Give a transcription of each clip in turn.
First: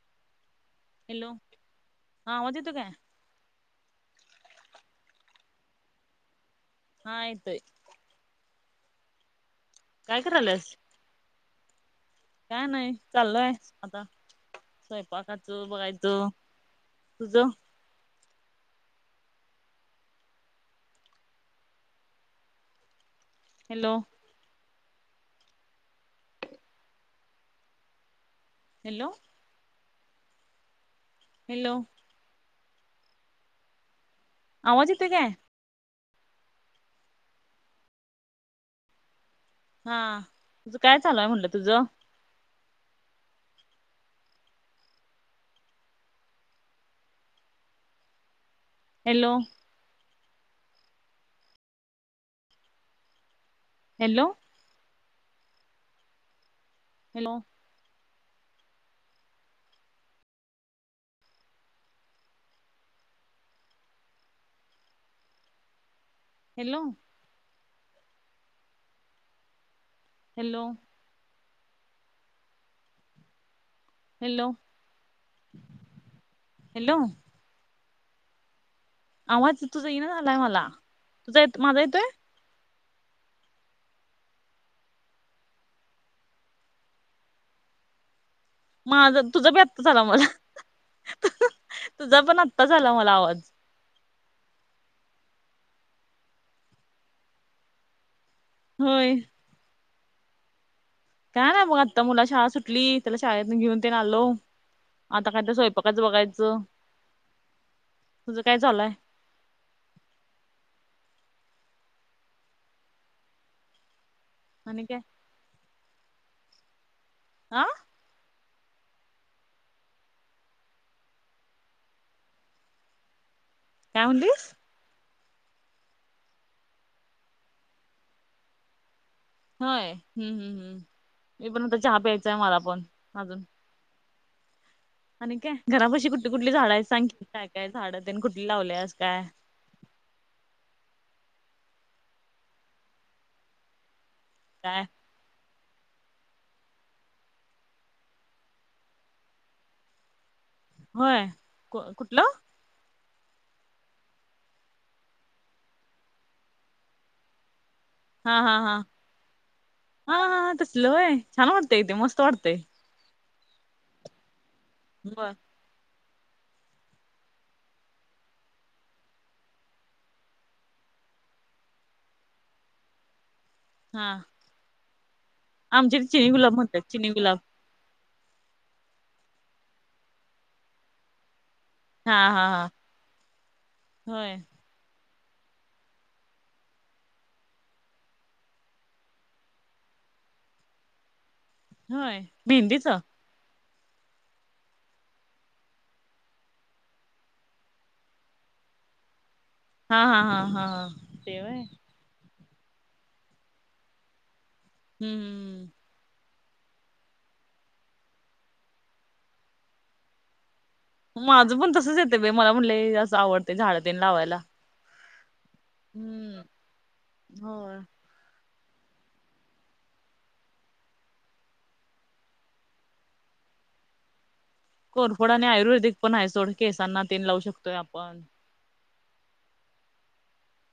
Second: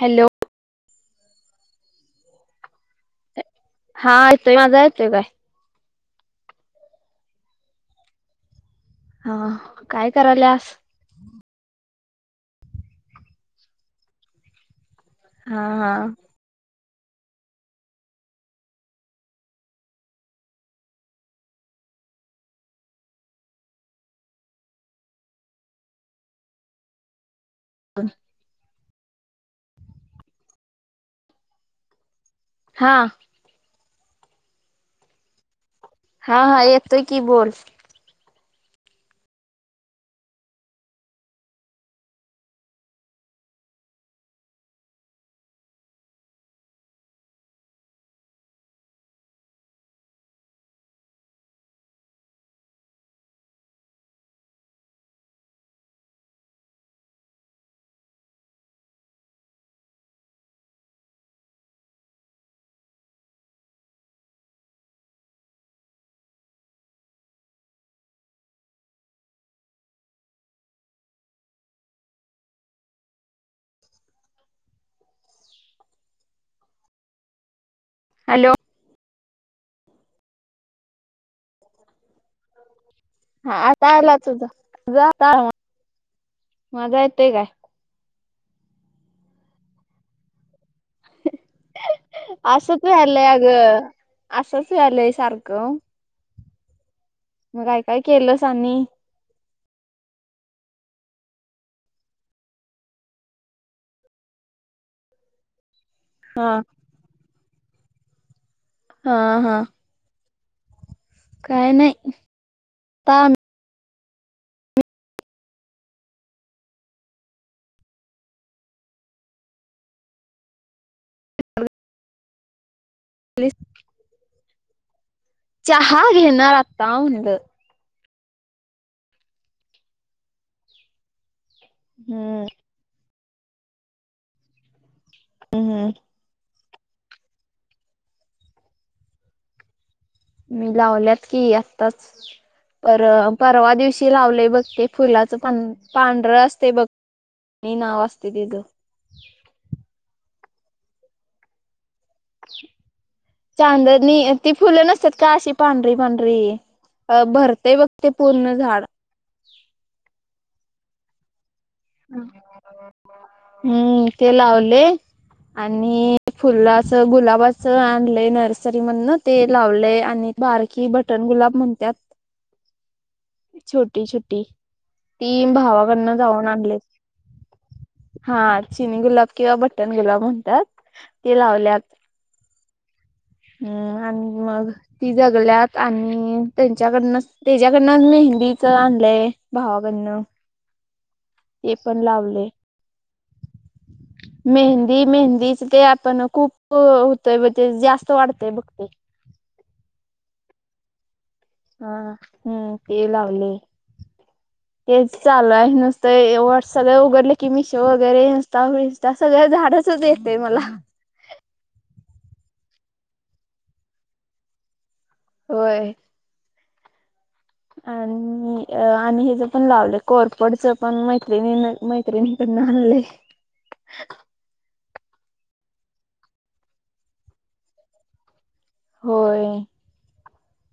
Hello. Hello. हां आवाज येतोय काय? हा येतोय. माझा येतोय काय? हा येतोय. हा. काय करायल्या? काय नाही. चाल्लय आता स्वयपाकाच हा हा बघायच. तुझ? हॅलो. ह. हॅलो. हॅलो. हा. आवाज येतोय काय? हा. हा येतोय की बोल. हा. तुझं काय चालूय म्हंटलं तुझं? Hello. Hello. Hello. Hello. Hello. Hello. - Hello. Hello. आवाज तुझा येईना झालाय मला. तुझं येत माझा येतोय? हा आता आला तुझा. माझा येतोय काय? माझा, तुझा बी आत्ताच आला मला. तुझा पण आत्ताच आला मला आवाज. अ - असंच यायलंय सारखं. मग काय काय केलंस आनी? होय काय ना बुवा. आता मुला शाळा सुटली त्याला शाळेतून घेऊन तेन आलो. आता काय तर स्वय- पकाचं बघायचं. तुझं काय चालुय? हं. हं. काय नाही. पाम- आणि काय? आं? [unintelligible] काय म्हणली? चहा घेणार आता म्हणलं. होय. हम्म हम् हम्म. मी पण आता चहा प्यायचाय हम्म मला पण अजून. आणि काय? हम्म घरापाशी कुठली कुठली झाडयत? सांगकी काय काय झाडं तेन कुठली लावल्यास काय? मी लावल्यात की आत्ताच. पर- परवा दिवशी लावलय. तेच काय ते फुलाचं पांढ पांढरं असतय बघ. नाव असतय ते ग. व्हय. को कुठलं? [inaudible] चांदणी. ती फुलं नसतात का? अशी पांढरी पांढरी. अं भरतेय बघ. ते हा पूर्ण हा झाड हा. हा हा हा तसल व्हय? छान वाटतंय एकदम मस्त वाटतय. हम्म. ते लावले. बर आणि फुलाच गुलाबाचं आणलंय नर्सरी मधन. ते लावलय आणि- बारकी बटन गुलाब म्हणत्यात. छोटी हा छोटी. ती आमच्या इथे भावाकडनं चिनी जाऊन गुलाब आणलेत. म्हणतात चिनी गुलाब. हा. चिनी गुलाब किंवा बटन गुलाब म्हणतात. ते लावल्यात. हा हा हा हम्म होय आणि मग ती गळाल्यात आणि त्यांच्याकडनं त्याच्याकडं मेहंदीच आणलंय भावाकडनं ते पण होय लावले मी मेहदीच मेहंदी मेहंदीच ते आपण खूप होतय ते जास्त वाढतय बघते हा हा हा हा हा तेवय हा हम्म ते लावले तेच चालू हम्म आहे नुसतं तर व्हॉट्सअपला उघडले की मिशो वगैरे इंस्टा फ इंस्टा सगळ्या झाडच येते मला माझं पण तसंच येते बाई मला पण लय असं आवडतय झाडंतेन लावायला होय हम्म होय आणि आणि हिज पण लावले कोरपडच पण मैत्रिणी मैत्रिणीकडन आणलंय कोरफोड आणि आयुर्वेदिक पण आहे सोड केसांना तेन लावू शकतोय आपण होय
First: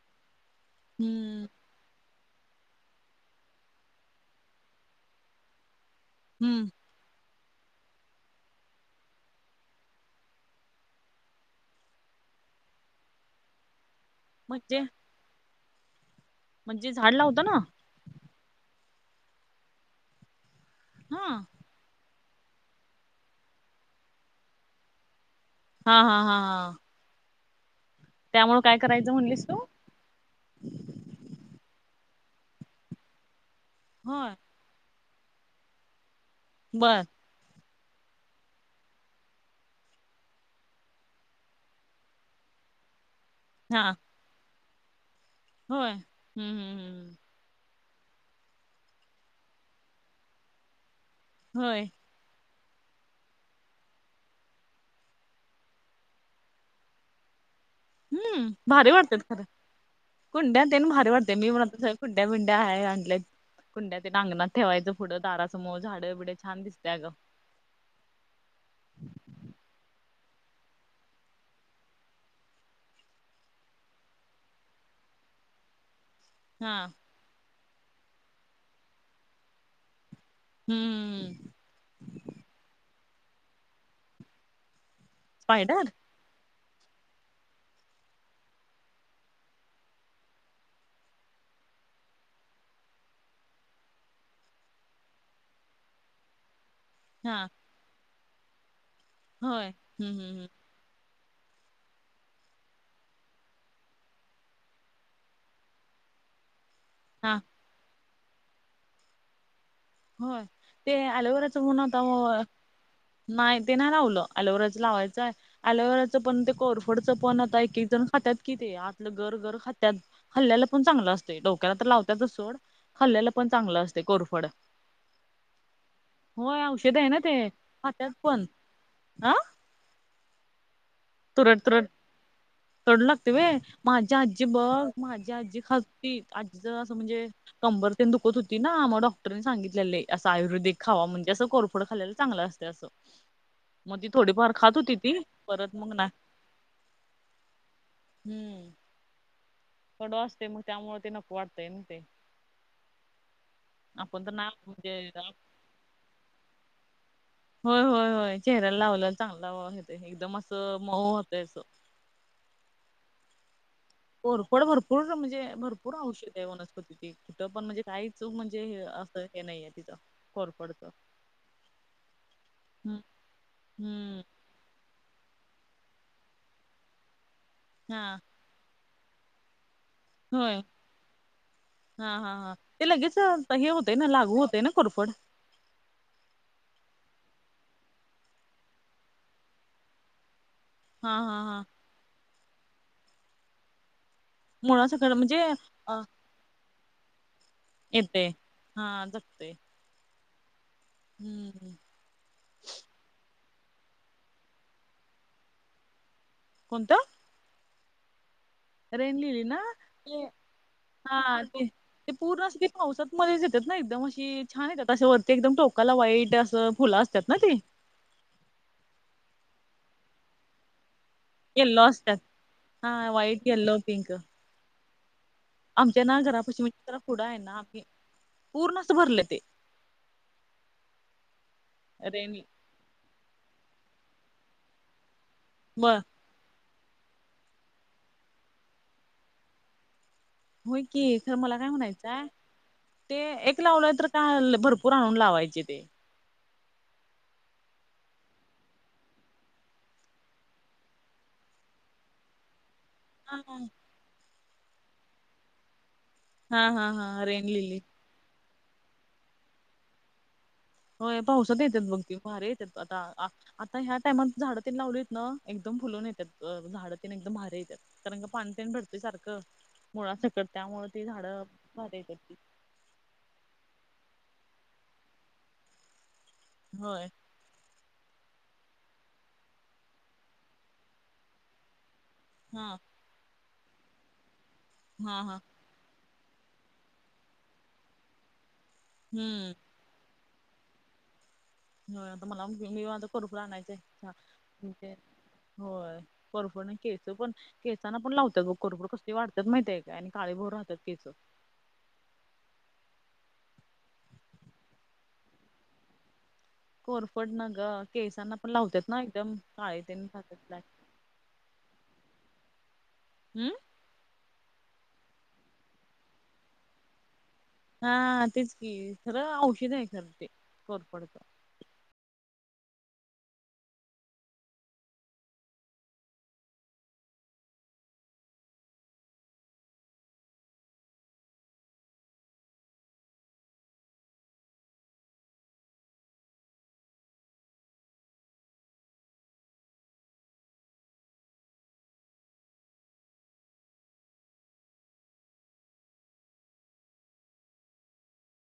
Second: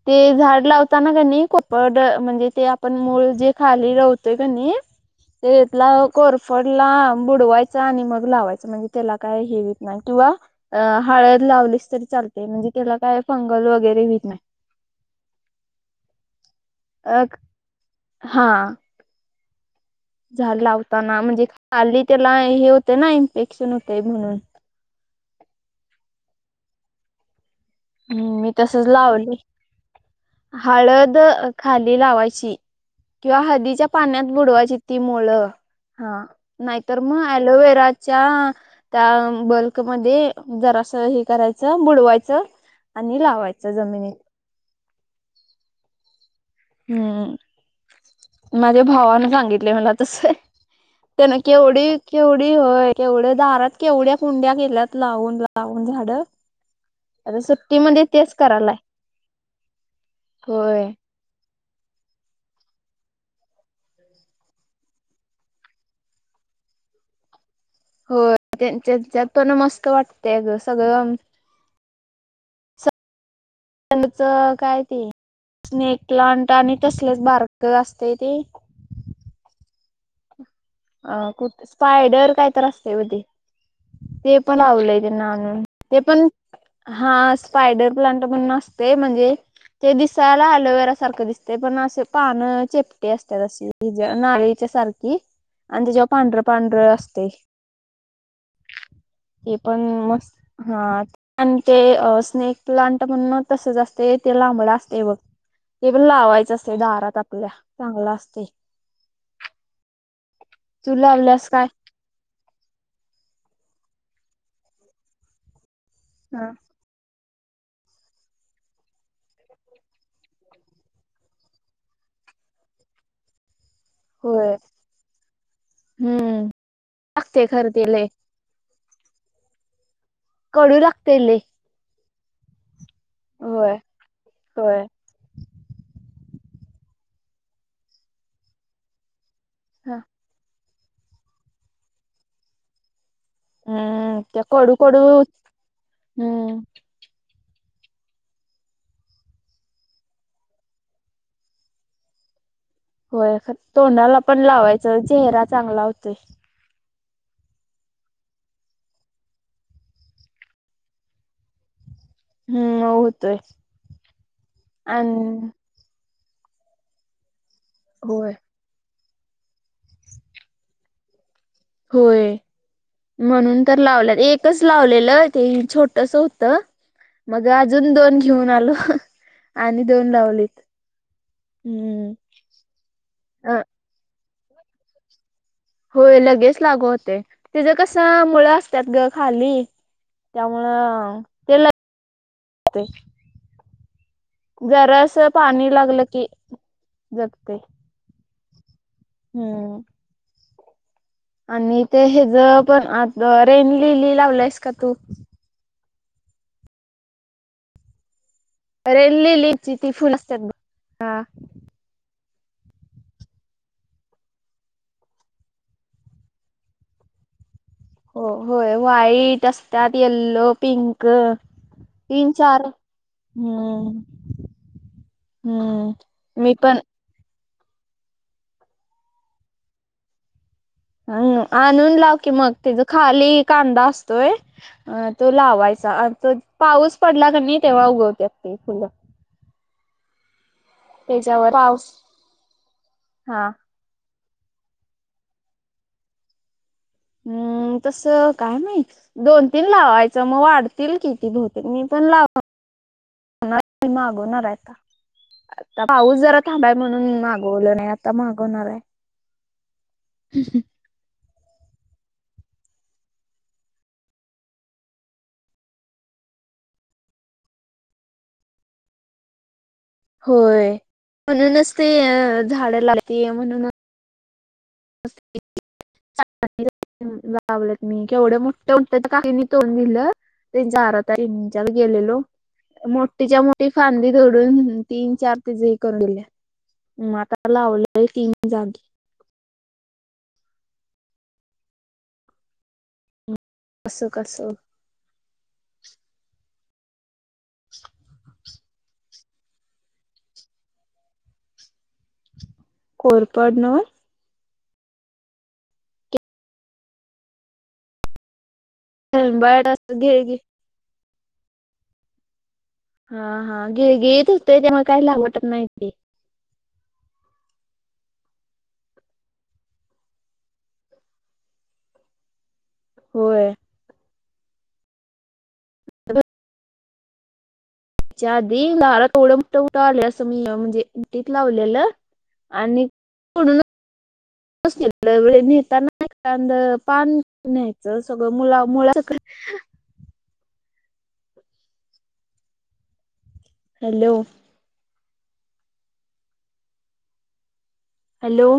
ते झाड लावताना का नाही हम्म को पड म्हणजे ते आपण मूळ जे खाली राहतोय का नाही तेतला हम्म. कोरफडला बुडवायचा आणि मग लावायचा म्हणजे त्याला काय हेवीत नाही किंवा अ हळद लावलीच तरी चालते म्हणजे त्याला काय फंगल वगैरे होत नाही म्हणजे म्हणजे झाड अ लावताना ना हा झाला होताना हा म्हणजे खाली त्याला हे होतं ना इन्फेक्शन होतय म्हणून हा हा हा हा हम्म मी त्यामुळे काय तसंच करायचं लावले म्हणलीस तू? हळद खाली लावायची किंवा हळदीच्या पाण्यात होय. बुडवायची ती मुळ हा नाहीतर बर मग अलोवेराच्या त्या बल्कमध्ये जरास हे करायचं बुडवायचं आणि लावायचं हा जमिनीत होय हम्म हम्म हम्म माझ्या भावानं सांगितले मला तसं आहे त्यांन होय. केवढी केवढी होय केवढ्या दारात केवढ्या कुंड्या केेल्यात लावून लावून झाडं आता सुट्टीमध्ये तेच हम्म करायलाय भारी वाटतात खरं कुंड्या होय तेन भारी वाटतय मी म्हणत सगळं कुंड्या बिंड्या आहे आणल्या कुंड्या ते आगणात ठेवायचं पुढं दारासमोर झाडं बिडे छान दिसतेय गं हो त्यांच्याच्यात पण मस्त वाटते सगळं त्यांच काय ते स्नेक प्लांट आणि हा तसलेच बारक असते ते अ हम्म कुठ स्पायडर काय तर असते बघ ते पण लावलंय त्यांना स्पायडर ते पण हा स्पायडर प्लांट पण न असते म्हणजे ते दिसायला अलुवेरा सारखं दिसते पण असे पान चेपटी असते तशी ह ज नारच्या सारखी आणि त्या जेव्हा पांढरं पांढरं असते हा ते होय पण हम्म हम्म मस्त हा आणि ते स्नेक प्लांट म्हण तस जा असते ते लांबड असते बघ ते पण लावायचं असते दारात हा आपल्या चांगला असते हो ते तू लावल्यास अलेवराचं काय म्हण नाही ते नाही लावलं अलोवेराचं लावायचं आहे अलोवेराचं पण हा ते कोर कोरफडचं पण आता एक एक जण खातात कि ते आतलं गर गर खातात खाल्ल्याला पण चांगलं असते डोक्याला तर लावतच सोड खाल्ल्याला पण चांगलं असते कोरफड होय हम्म होय औषध आहे ना ते लागते खरं ते लय खात्यात पण ह कडू लागतय. कडू लागते होय माझी आजी होय बघ. माझी आजी खाती आजीच असं म्हणजे कंबर ते दुखत होती ना म्हणून डॉक्टर सांगितल्याले असं आयुर्वेदिक खावा म्हणजे असं कोरफोड खालेला चांगलं असते असं. मग ती हम्म त्या थोडीफार खात कडू होती ती कडू परत ना हम्म हम्म. कडू असते मग त्यामुळे ते नको वाटतंय ना ते होय तोंडाला आपण तर पण ना म्हणजे लावायचं चेहरा चांगला होतोय. होय होय होय चेहऱ्याला लावलेला चांगलाेत एकदम असं मऊ होतय अस. हम्म होऊत आहे. भरपड भरपूर म्हणजे भरपूर आवष्य आहे वनस्पती तिथं पण म्हणजे होय काहीचज जे असं का नाहीय तिचां खरफडत होय म्हणून तर लावले हम्म एकच लावलेलं ते छोटस होतं. मग अजून हा दोन घेऊन आलो आणि दोन होय लावलीत हा हम्म. हा हा ते लगेच अ हे होतं ना लागू होतय ना कोरफड होय लगेच लागू होते तच कस मुळं असतात ग खाली. हा हा त्यामुळे हा ते मुळासकट जरास म्हणजे पाणी अ लागल की जगते. येते हा. जगते हम. हम्म आणि ते ह ज पण आ रेन लीली लावलंयस का तू कोणतं? रेड रेणलीली ना लिलीची ती फुल ते असतात बघ. हा ते ते पूर्ण असं पावसात मध्येच येतात ना एकदम अशी छान येतात वरती एकदम अस टोकाला वाईट असं फुलं असत त्यात ना ते हो होय व्हाईट असतात येल्लो पिंक येल्लो असतात चार हा व्हाईट येल्लो हम्म पिंक आमच्या ना हम्म मी घरापशी म पण चित्र पुढं आहे ना पूर्ण असं भरलं ते अ आणून लाव की रेनी मग त्याचा खाली कांदा असतोय. अ तो ब लावायचा तो पाऊस पडला का नाही तेव्हा उगवते त फुलं हो की खर त्याच्यावर मला काय पाऊस म्हणायचंय ते हा एक लावलं तर भरपूर आणून लावायचे ते हम्म तस काय माहित? दोन तीन लावायचं मग वाढतील किती बहुतेक मी पण लावलो. हा मागवणार आहे पाऊस जरा हा थांबाय हा म्हणून हा रेन मागवल लिली नाही आता मागवणार आहे. होय पाऊसात येतात बघ त भारी येतात आता आता ह्या टायमात झाडं तन लावली येत ना एकदम फुलून येतात झाडं तन एकदम भारे येतात. कारण का पाणतेण भरते सारखं मुळा सक त्यामुळे ती झाडं भारी कर. झाड लागते म्हणून [unintelligible] होय. लावले ली मी केवढं मोठ होत काही नाही दोन नहल त्यांच्या अरा तारीच्या गेलेलो. हा. मोठीच्या मोठी फांदी धडून तीन हा हा चार तज ह करून दिल्या. आता लावलंय ती मग झाड जागी हम्म. हो आता मला मी वाझ करूप राह आणयचं कसं आहे कसं म्ह ते होय. परपण खळच पण केचांना पण लावतात करपुड कसली वाडतात माहितय काय आणि काळे भोर राहतात केसं. कोरपडनं. कोरफडनं ग केसांना पण लावतात ना एकदम हेंबाळ काळे असं तेनं गिळगी राहतात. हा हम्म हा गिळगीळीत होतय त्यामुळं काय लावू वाटत नाही ते. हा हा तेच की खरं औषध आहे खरं ते कोरपडच. होय. [unintelligible] हेच्या आधी लार [unintelligible] उठ आले अस मी म्हणजे इटीत लावलेलं. आणि पडून [unintelligible] पान न्यायचं सगळं मळा मुळ्याचचं. [unintelligible] Hello hello